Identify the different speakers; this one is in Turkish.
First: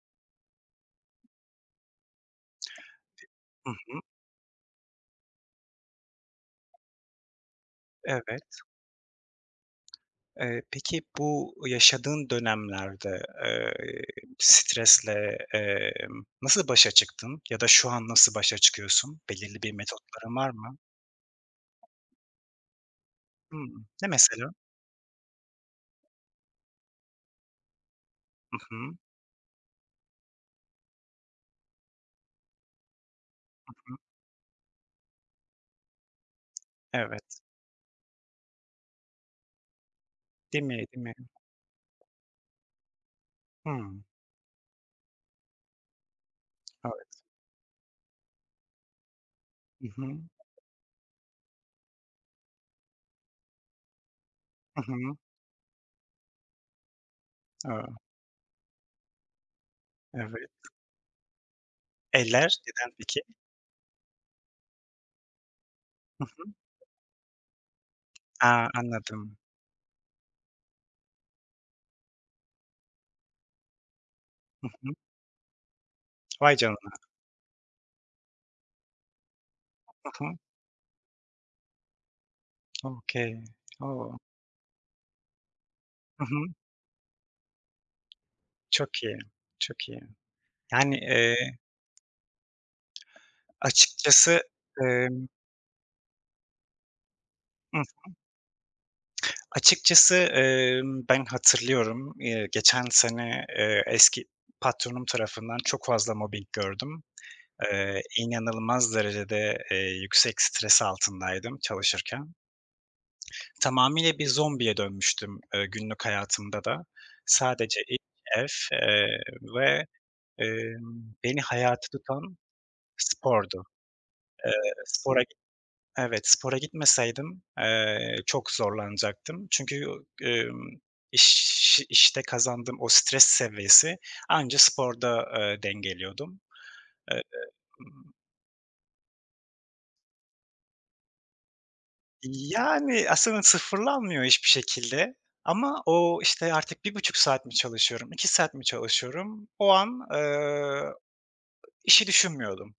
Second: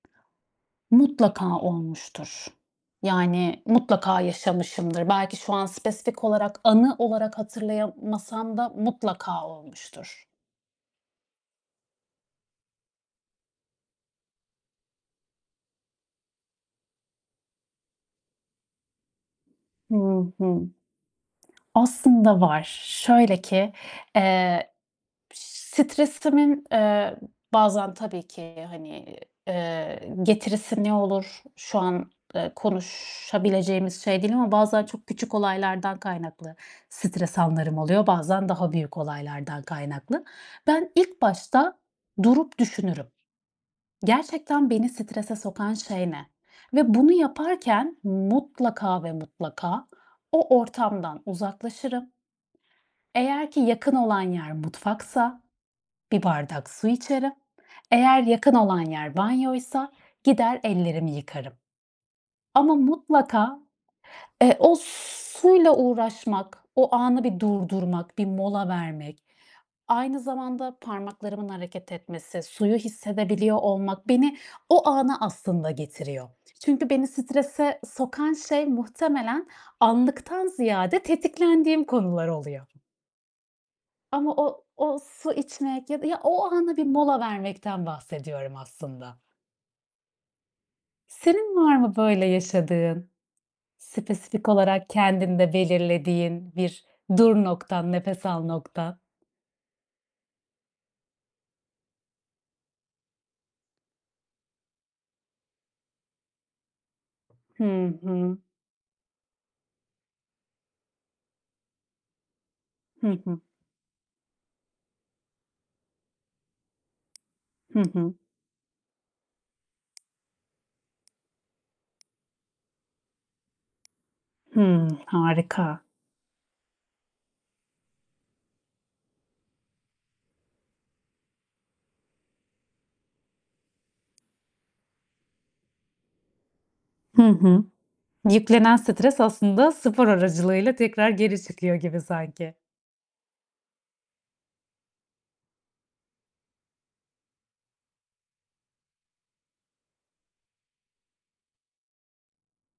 Speaker 1: Mutlaka olmuştur. Yani,
Speaker 2: Hı hı.
Speaker 1: mutlaka yaşamışımdır. Belki şu an spesifik olarak, anı olarak hatırlayamasam
Speaker 2: Evet.
Speaker 1: da mutlaka olmuştur.
Speaker 2: Eee, peki, bu yaşadığın dönemlerde, eee, iii, stresle, emm, nasıl başa çıktın? Ya da şu an nasıl başa çıkıyorsun? Belirli bir
Speaker 1: Hı
Speaker 2: metotların var
Speaker 1: hı.
Speaker 2: mı?
Speaker 1: Aslında var. Şöyle
Speaker 2: Hıı.
Speaker 1: ki,
Speaker 2: Ne mesela?
Speaker 1: eee, piş stresimin, eee, bazen tabii
Speaker 2: Hı
Speaker 1: ki
Speaker 2: hı.
Speaker 1: hani, eee, getirisi ne olur şu an, eee,
Speaker 2: Hı hı.
Speaker 1: konuşabileceğimiz şey değil ama bazen çok küçük olaylardan kaynaklı
Speaker 2: Evet.
Speaker 1: stres anlarım oluyor, bazen daha büyük olaylardan kaynaklı.
Speaker 2: Değil mi,
Speaker 1: Ben
Speaker 2: değil mi?
Speaker 1: ilk başta durup düşünürüm:
Speaker 2: Hımm.
Speaker 1: Gerçekten beni strese sokan şey ne? Ve bunu
Speaker 2: Evet.
Speaker 1: yaparken mutlaka ve mutlaka
Speaker 2: Hı hı.
Speaker 1: o ortamdan uzaklaşırım ...eğer ki yakın olan yer
Speaker 2: Hı hı.
Speaker 1: mutfaksa bir bardak su içerim;
Speaker 2: A!
Speaker 1: eğer yakın olan yer banyoysa gider
Speaker 2: Evet.
Speaker 1: ellerimi yıkarım.
Speaker 2: Eller,
Speaker 1: Ama
Speaker 2: neden peki?
Speaker 1: mutlaka, eee, o s suyla
Speaker 2: Hı hı.
Speaker 1: uğraşmak, o anı bir durdurmak, bir
Speaker 2: A,
Speaker 1: mola vermek,
Speaker 2: anladım.
Speaker 1: aynı zamanda parmaklarımın hareket etmesi, suyu hissedebiliyor olmak beni
Speaker 2: Hı
Speaker 1: o
Speaker 2: hı.
Speaker 1: ana aslında getiriyor.
Speaker 2: Vay
Speaker 1: Çünkü
Speaker 2: canına!
Speaker 1: beni strese sokan şey, muhtemelen
Speaker 2: Hı hı.
Speaker 1: anlıktan ziyade tetiklendiğim konular oluyor.
Speaker 2: Okay. O!
Speaker 1: Ama o o su içmek ya da ya,
Speaker 2: Hı
Speaker 1: o
Speaker 2: hı.
Speaker 1: ana bir mola vermekten bahsediyorum
Speaker 2: Çok iyi,
Speaker 1: aslında.
Speaker 2: çok iyi. Yani, eee
Speaker 1: Senin var mı böyle yaşadığın,
Speaker 2: açıkçası,
Speaker 1: spesifik olarak
Speaker 2: emm
Speaker 1: kendinde belirlediğin bir "dur"
Speaker 2: I
Speaker 1: noktan;
Speaker 2: hı.
Speaker 1: "nefes al" noktan?
Speaker 2: Açıkçası, emm, ben hatırlıyorum, eee, geçen sene, eee, eski patronum tarafından çok fazla mobbing gördüm.
Speaker 1: Hı
Speaker 2: Eee,
Speaker 1: hı.
Speaker 2: inanılmaz derecede, eee, yüksek stres altındaydım çalışırken.
Speaker 1: Hı hı.
Speaker 2: Tamamıyla bir zombiye dönmüştüm, eee, günlük hayatımda da. Sadece
Speaker 1: Hı
Speaker 2: iş,
Speaker 1: hı.
Speaker 2: ev, eee, ve, emm, beni hayatta tutan spordu. Eee,
Speaker 1: Hımm,
Speaker 2: spora git
Speaker 1: harika.
Speaker 2: Evet, spora gitmeseydim, eee, çok zorlanacaktım. Çünkü, u ımm, iş işte kazandığım o stres seviyesi anca sporda, eee, dengeliyordum. Eee,
Speaker 1: Hı hı.
Speaker 2: ımm
Speaker 1: Yüklenen stres aslında spor aracılığıyla tekrar geri çıkıyor gibi
Speaker 2: İii,
Speaker 1: sanki.
Speaker 2: yani, aslında sıfırlanmıyor hiçbir şekilde. Ama o, işte, artık 1,5 saat mi çalışıyorum, 2 saat mi çalışıyorum, o an, ııı, işi düşünmüyordum.